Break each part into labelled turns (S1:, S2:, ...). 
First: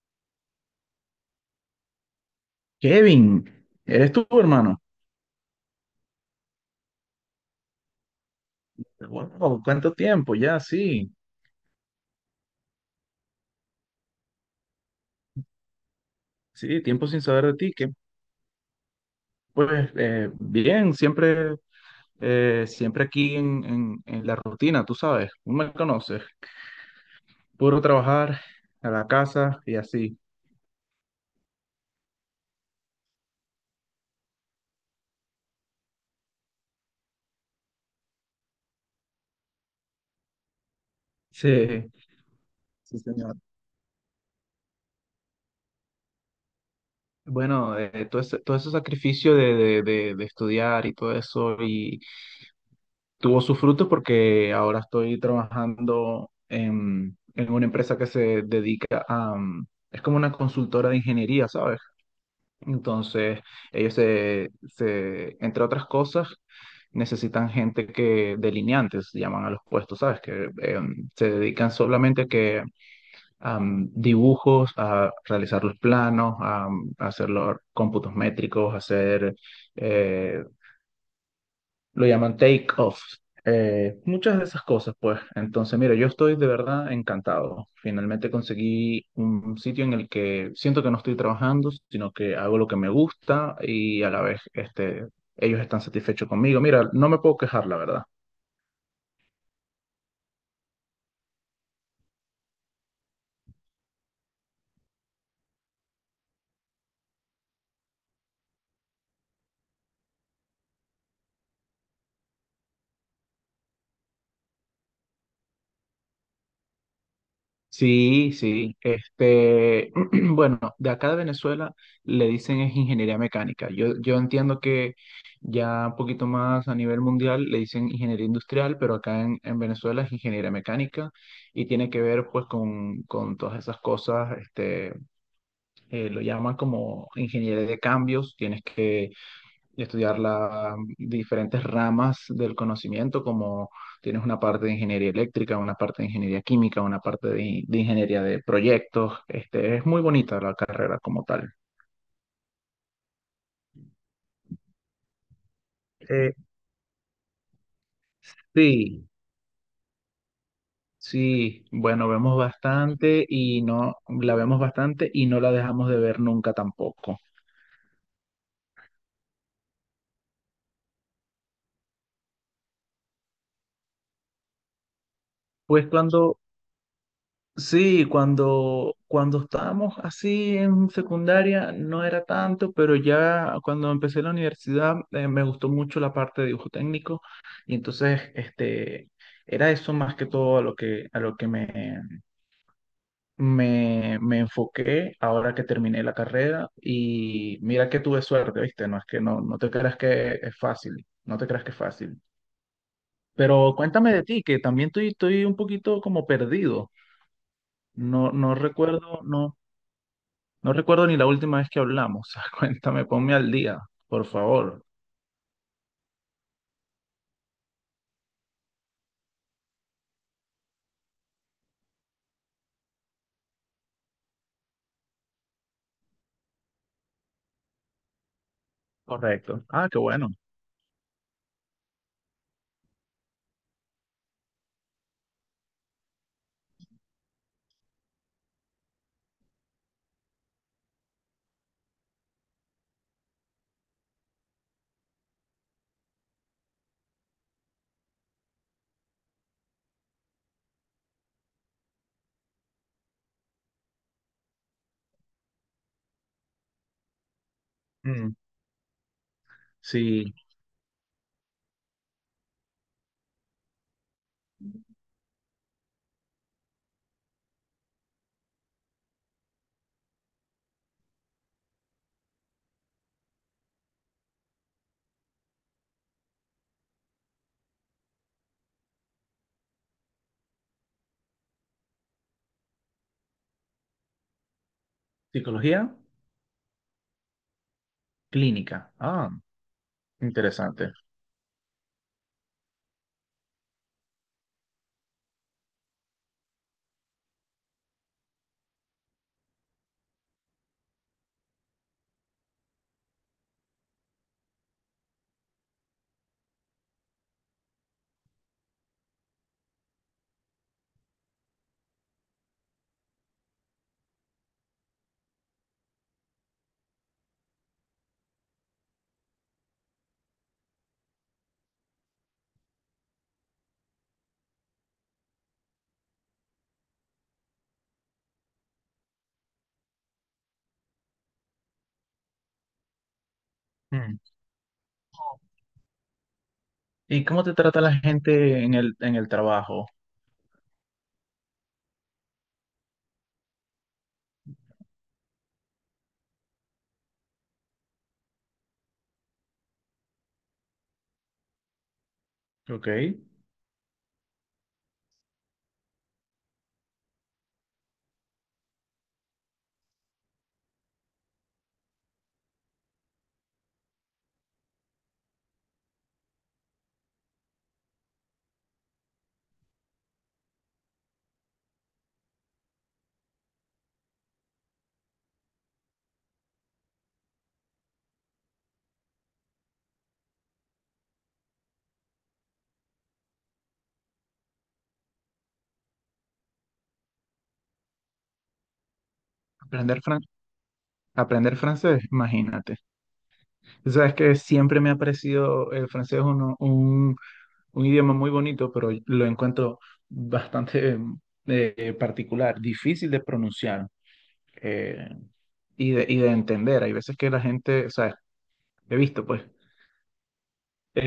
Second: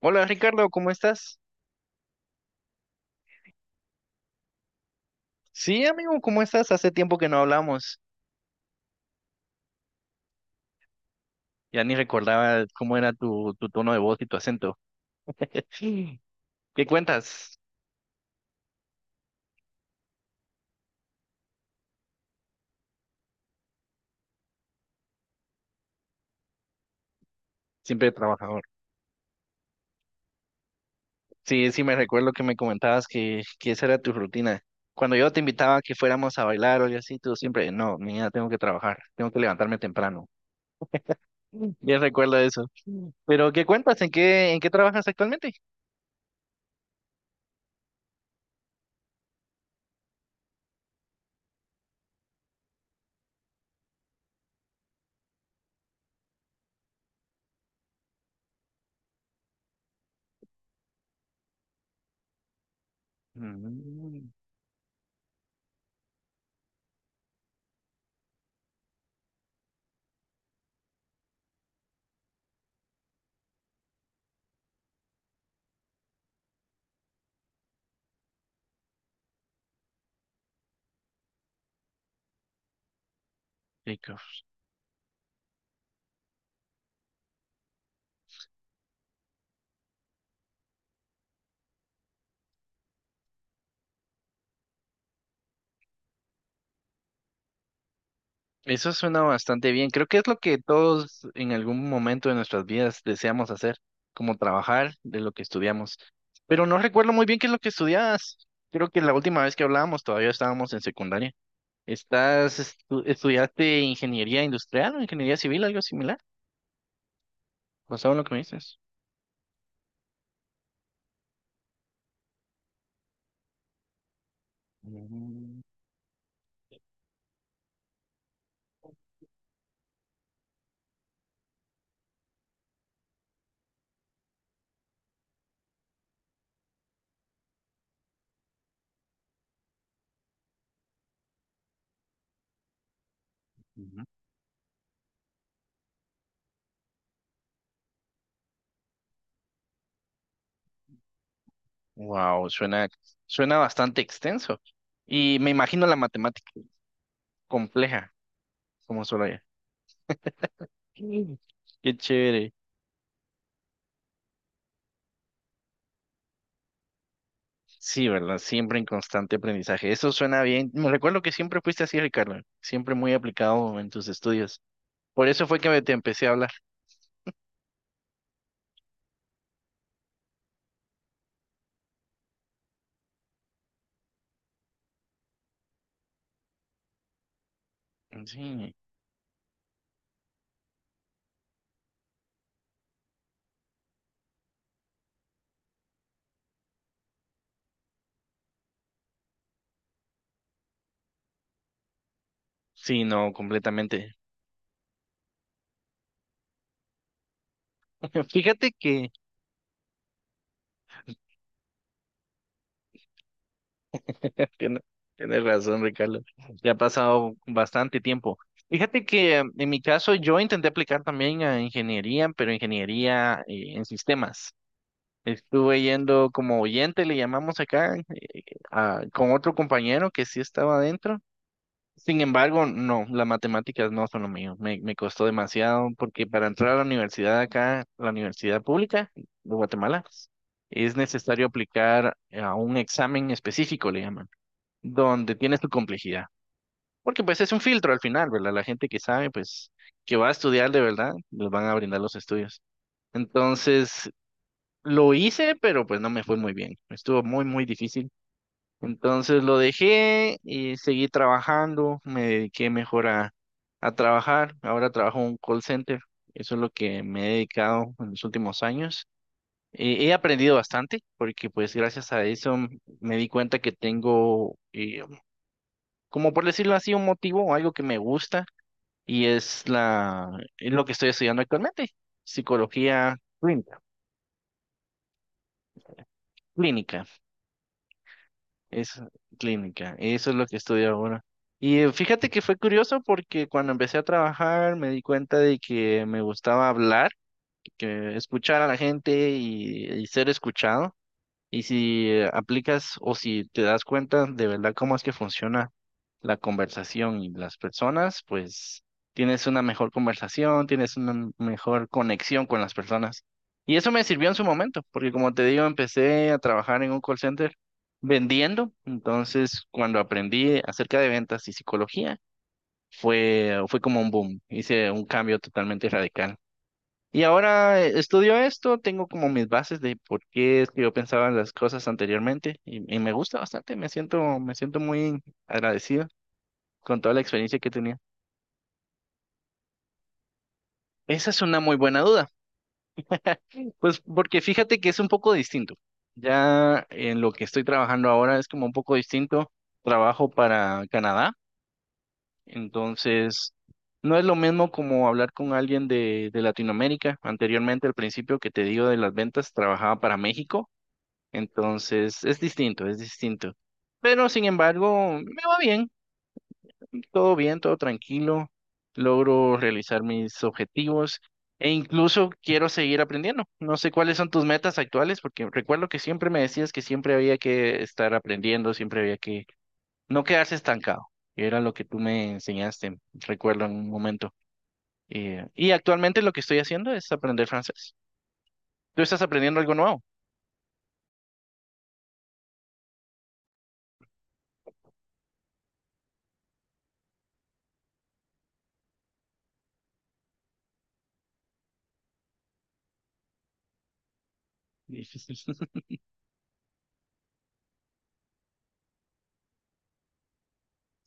S1: Hola, Ricardo, ¿cómo estás?
S2: Kevin, ¿eres tú, hermano?
S1: Sí, amigo, ¿cómo estás? Hace tiempo que no hablamos.
S2: Wow, ¿cuánto tiempo? Ya, sí,
S1: Ya ni recordaba cómo era tu tono de voz y tu acento. Sí.
S2: sí,
S1: ¿Qué
S2: tiempo sin saber de
S1: cuentas?
S2: ti. Que, pues bien, siempre, siempre aquí en la rutina, tú sabes, no me conoces. Puro
S1: Siempre
S2: trabajar
S1: trabajador.
S2: a la casa y así.
S1: Sí, sí, me recuerdo que me comentabas que esa era tu rutina. Cuando yo te invitaba a que fuéramos a bailar o algo así, tú siempre, no, mira, tengo que trabajar, tengo que levantarme temprano. Mm.
S2: Sí,
S1: Bien recuerdo eso.
S2: sí,
S1: Mm.
S2: señor.
S1: Pero ¿qué cuentas? ¿En qué trabajas actualmente?
S2: Bueno, todo ese sacrificio de estudiar y todo eso tuvo sus frutos porque ahora estoy trabajando en una empresa que se dedica a... es como una consultora de ingeniería, ¿sabes? Entonces, ellos
S1: Mm,
S2: se, se, entre otras cosas, necesitan gente que, delineantes, llaman a los puestos, ¿sabes? Que se dedican solamente a que, a dibujos, a realizar los planos, a, hacer los cómputos métricos, hacer eh, lo llaman take off.
S1: rico.
S2: Muchas de esas cosas, pues. Entonces, mira, yo estoy de verdad encantado. Finalmente conseguí un sitio en el que siento que no estoy trabajando, sino que hago lo que me gusta y a la vez, este, ellos están satisfechos conmigo. Mira, no me puedo quejar, la verdad.
S1: Eso suena bastante bien. Creo que es lo que todos en algún momento de nuestras vidas deseamos hacer, como trabajar de lo que estudiamos. Pero no recuerdo muy bien qué es lo que estudiabas. Creo que la última vez que hablábamos todavía estábamos en secundaria. Estudiaste ingeniería industrial o ingeniería civil, algo similar? Basado en lo que
S2: Sí,
S1: me
S2: sí.
S1: dices.
S2: Este, bueno, de acá de Venezuela le dicen es ingeniería mecánica. Yo entiendo que ya un poquito más a nivel mundial le dicen ingeniería industrial, pero acá en Venezuela es ingeniería mecánica y tiene que ver pues con todas esas cosas. Este, lo llaman como ingeniería de cambios. Tienes que y estudiar las diferentes ramas del conocimiento, como tienes una parte de ingeniería eléctrica, una parte de ingeniería química, una parte de ingeniería de proyectos. Este, es muy bonita la carrera como tal.
S1: Wow, suena suena bastante extenso. Y me imagino la
S2: Eh,
S1: matemática compleja, como
S2: sí,
S1: solo ella. Mm.
S2: sí,
S1: Qué
S2: bueno, vemos
S1: chévere.
S2: bastante y no, la vemos bastante y no la dejamos de ver nunca tampoco.
S1: Sí, ¿verdad? Siempre en constante aprendizaje. Eso suena bien. Me recuerdo que siempre fuiste así, Ricardo. Siempre muy aplicado en tus estudios. Por eso fue que me
S2: Pues
S1: te empecé a
S2: cuando
S1: hablar.
S2: Sí, cuando, cuando estábamos así en secundaria no era tanto, pero ya cuando empecé la universidad me gustó mucho la parte de dibujo técnico y entonces
S1: Sí,
S2: este, era eso más que todo a lo que me enfoqué ahora que terminé la carrera y mira que tuve suerte, ¿viste? No es que no, no te creas que es fácil, no te creas que es fácil.
S1: sí, no,
S2: Pero cuéntame
S1: completamente.
S2: de ti, que también estoy un poquito como perdido. No, no
S1: Fíjate que...
S2: recuerdo, no. No recuerdo ni la última vez que hablamos. Cuéntame, ponme al día, por
S1: Tienes
S2: favor.
S1: tienes razón, Ricardo. Ya ha pasado bastante tiempo. Fíjate que en mi caso yo intenté aplicar también a ingeniería, pero ingeniería en sistemas. Estuve yendo como oyente, le llamamos acá, con otro
S2: Correcto. Ah, qué
S1: compañero que
S2: bueno.
S1: sí estaba adentro. Sin embargo, no, las matemáticas no son lo mío. Me costó demasiado porque para entrar a la universidad acá, la universidad pública de Guatemala, es necesario aplicar a un examen específico, le llaman, donde tienes tu complejidad. Porque pues es un filtro al final, ¿verdad? La gente que sabe, pues, que va a estudiar de verdad, les van a brindar los estudios. Entonces, lo hice, pero pues no me fue muy bien. Estuvo muy, muy difícil.
S2: Mm,
S1: Entonces lo
S2: sí,
S1: dejé y seguí trabajando, me dediqué mejor a trabajar. Ahora trabajo en un call center. Eso es lo que me he dedicado en los últimos años. He aprendido bastante porque pues gracias a eso me di cuenta que tengo, como por decirlo así, un motivo o algo que me gusta y es lo que estoy estudiando actualmente, psicología clínica.
S2: psicología
S1: Clínica.
S2: clínica.
S1: Es
S2: Ah,
S1: clínica, eso es lo que estudio
S2: interesante.
S1: ahora. Y fíjate que fue curioso porque cuando empecé a trabajar me di cuenta de que me gustaba hablar, que escuchar a la gente y ser escuchado. Y si aplicas o si te das cuenta de verdad cómo es que funciona la conversación y las personas, pues tienes una mejor conversación, tienes una mejor conexión con las personas. Y eso me sirvió en su momento, porque como te digo, empecé a trabajar en un call center vendiendo. Entonces, cuando aprendí acerca de ventas y psicología, fue como un boom. Hice un cambio totalmente radical. Y ahora estudio esto, tengo como mis bases de por qué es que yo pensaba en las cosas anteriormente y me gusta bastante,
S2: Mm.
S1: me siento muy agradecido con toda la
S2: ¿Y cómo te
S1: experiencia que
S2: trata la
S1: tenía.
S2: gente en el trabajo?
S1: Esa es una muy buena duda, pues porque fíjate que es un poco distinto. Ya en lo que estoy trabajando ahora es como un poco distinto. Trabajo para Canadá,
S2: Ok.
S1: entonces no es lo mismo como hablar con alguien de Latinoamérica. Anteriormente, al principio que te digo de las ventas, trabajaba para México. Entonces, es distinto, es distinto. Pero sin embargo, me va bien, todo tranquilo. Logro realizar mis objetivos e incluso quiero seguir aprendiendo. No sé cuáles son tus metas actuales, porque recuerdo que siempre me decías que siempre había que estar aprendiendo, siempre había que no quedarse estancado. Que Era lo que tú me enseñaste, recuerdo en un momento. Y actualmente lo que estoy haciendo es aprender francés. ¿Tú estás aprendiendo algo
S2: Aprender,
S1: nuevo?
S2: fran- aprender francés, imagínate. Tú sabes que siempre me ha parecido el francés un idioma muy bonito, pero lo encuentro bastante particular, difícil de pronunciar. Eh, y de, y de entender. Hay veces que la gente, o sea, he visto pues,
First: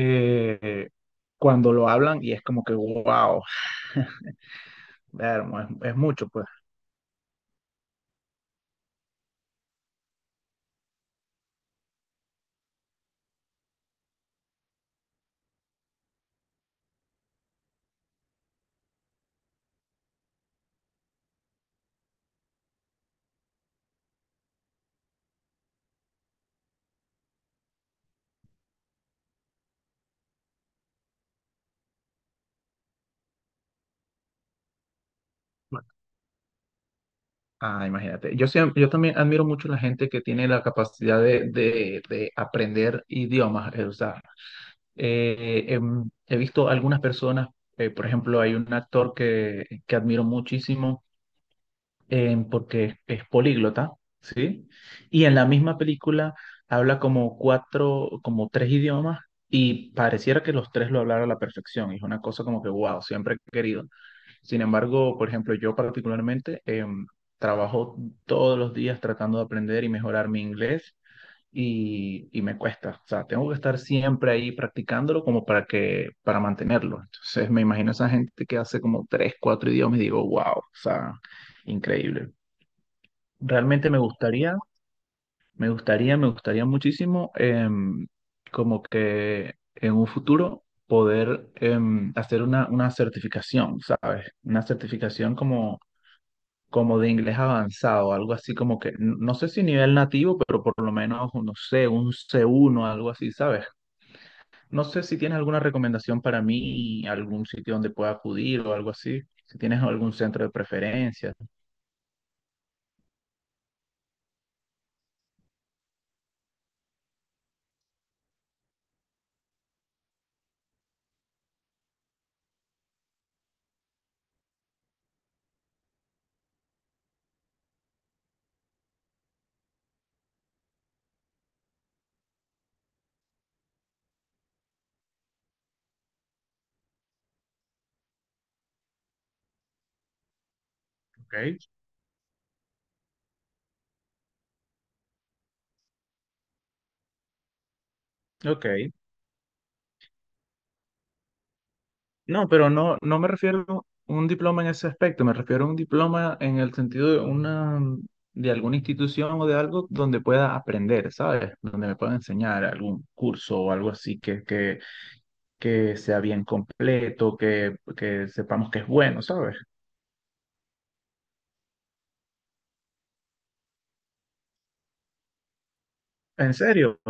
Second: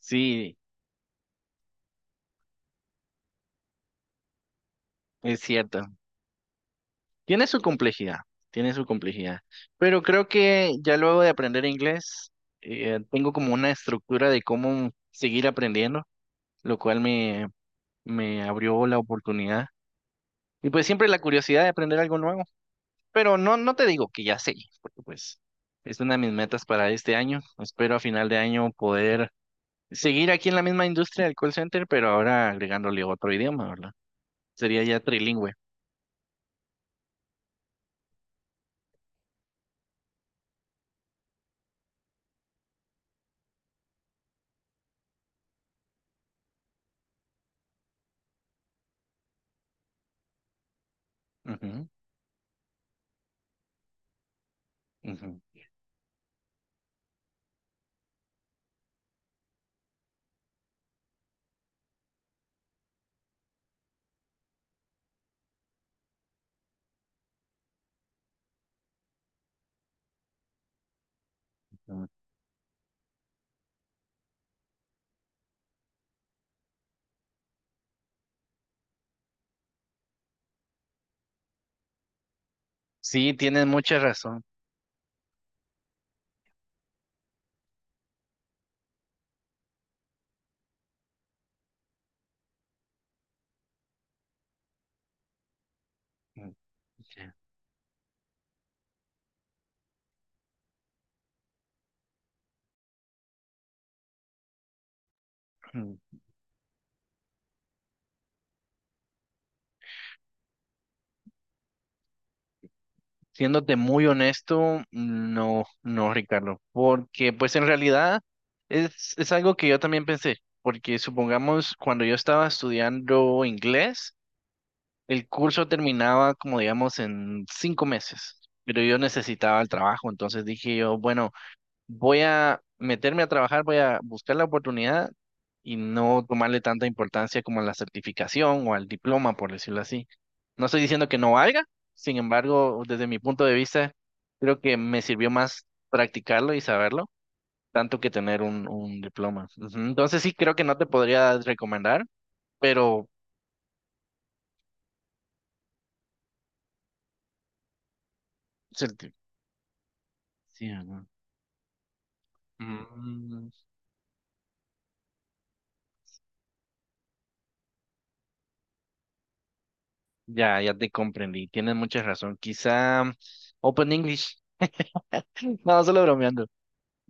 S1: Sí,
S2: cuando lo hablan y es como que, wow,
S1: es
S2: vermo,
S1: cierto.
S2: es mucho pues.
S1: Tiene su complejidad, tiene su complejidad, pero creo que ya luego de aprender inglés, tengo como una estructura de cómo seguir aprendiendo, lo cual me abrió la oportunidad. Y pues siempre la curiosidad de aprender algo nuevo, pero no, no te digo que ya sé, porque pues es una de mis metas para este año. Espero a final de año poder seguir aquí en la misma industria del call center, pero ahora agregándole otro idioma, ¿verdad? Sería ya trilingüe.
S2: Ah, imagínate. Yo, siempre, yo también admiro mucho la gente que tiene la capacidad de aprender idiomas. O sea, he visto algunas personas, por ejemplo, hay un actor que admiro muchísimo
S1: Ujú,
S2: porque es políglota, ¿sí? Y en
S1: ujú,
S2: la misma película habla como cuatro, como tres idiomas y pareciera que los tres lo hablara a la perfección. Y es una cosa como que, wow, siempre he querido. Sin embargo, por ejemplo, yo particularmente trabajo todos los días tratando de aprender y mejorar mi inglés.
S1: ujú.
S2: Y me cuesta, o sea, tengo que estar siempre ahí practicándolo como para que, para mantenerlo. Entonces me imagino esa gente que hace como tres, cuatro idiomas y digo, wow, o sea, increíble.
S1: Sí, tienes
S2: Realmente
S1: mucha
S2: me
S1: razón.
S2: gustaría, me gustaría, me gustaría muchísimo como que en un futuro poder hacer una certificación, ¿sabes? Una certificación como,
S1: Mm.
S2: como de inglés avanzado, algo así como que, no sé si nivel nativo, pero por lo menos, no sé, un C1, algo así, ¿sabes? No sé si tienes alguna
S1: Mm.
S2: recomendación para mí, algún sitio donde pueda acudir o algo así, si tienes algún centro de preferencia.
S1: Siéndote muy honesto, no, no, Ricardo, porque pues en realidad es algo que yo también pensé, porque supongamos cuando yo estaba estudiando inglés, el curso terminaba como digamos en 5 meses, pero yo necesitaba el trabajo, entonces dije yo, bueno, voy a meterme a trabajar, voy a buscar la oportunidad y no tomarle tanta importancia como a la certificación o al diploma, por decirlo así. No estoy diciendo que no
S2: Ok,
S1: valga, sin embargo, desde mi punto de vista, creo que me sirvió más practicarlo y saberlo, tanto que tener
S2: ok.
S1: un diploma. Ujú. Entonces sí, creo que no te podría recomendar,
S2: No, pero no,
S1: pero...
S2: no me refiero a un diploma en ese aspecto, me refiero a un diploma en el sentido de una, de alguna
S1: certi-
S2: institución o de algo donde pueda
S1: sí, ajá.
S2: aprender, ¿sabes? Donde me pueda enseñar algún
S1: Mm,
S2: curso o algo así que sea bien completo, que sepamos que es bueno, ¿sabes?
S1: ya, ya te comprendí, tienes mucha razón. Quizá Open English. No, solo bromeando.
S2: ¿En serio?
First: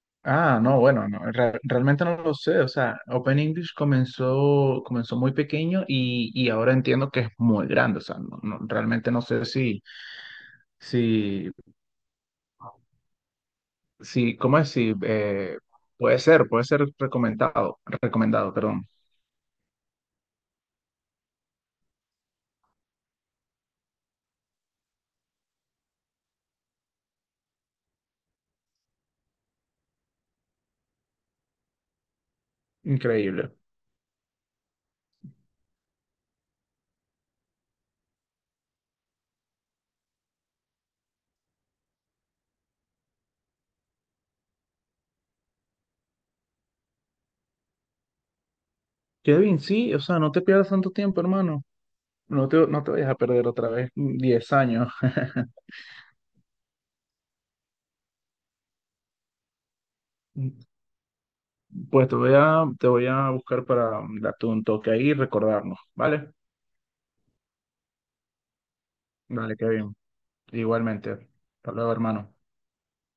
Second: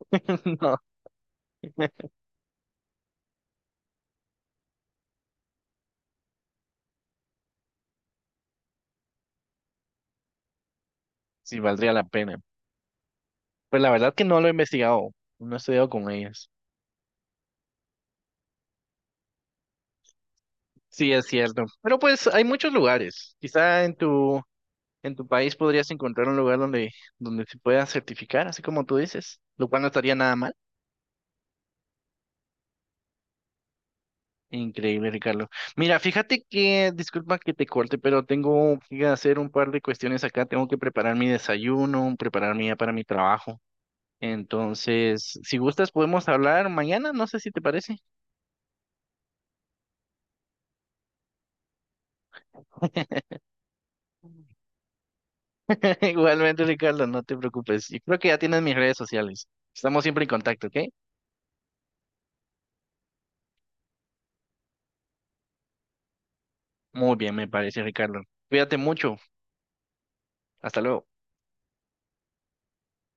S2: Ah,
S1: No.
S2: no, bueno, no, realmente no lo sé. O sea, Open English comenzó, comenzó muy pequeño y ahora entiendo que es muy grande. O sea, no, realmente no sé si, si
S1: Sí, valdría la pena. Pues la verdad que
S2: sí,
S1: no lo he
S2: ¿cómo es? Sí,
S1: investigado, no he estudiado con ellas.
S2: puede ser recomendado, recomendado, perdón.
S1: Sí, es cierto. Pero pues hay muchos lugares. Quizá en en tu país podrías encontrar un lugar donde se pueda certificar, así como tú dices, lo cual no estaría nada mal.
S2: Increíble.
S1: Increíble, Ricardo. Mira, fíjate que, disculpa que te corte, pero tengo que hacer un par de cuestiones acá. Tengo que preparar mi desayuno, prepararme ya para mi trabajo. Entonces, si gustas, podemos hablar mañana, no sé si te parece.
S2: Kevin, sí, o sea, no te pierdas tanto tiempo, hermano. No te vayas a perder otra vez 10 años.
S1: Igualmente, Ricardo, no te preocupes. Yo creo que ya tienes mis redes sociales. Estamos siempre en contacto, ¿ok?
S2: Pues te voy a buscar para darte un toque ahí y recordarnos, ¿vale?
S1: Muy bien, me parece, Ricardo. Cuídate mucho.
S2: Vale, Kevin.
S1: Hasta luego.
S2: Igualmente. Hasta luego, hermano.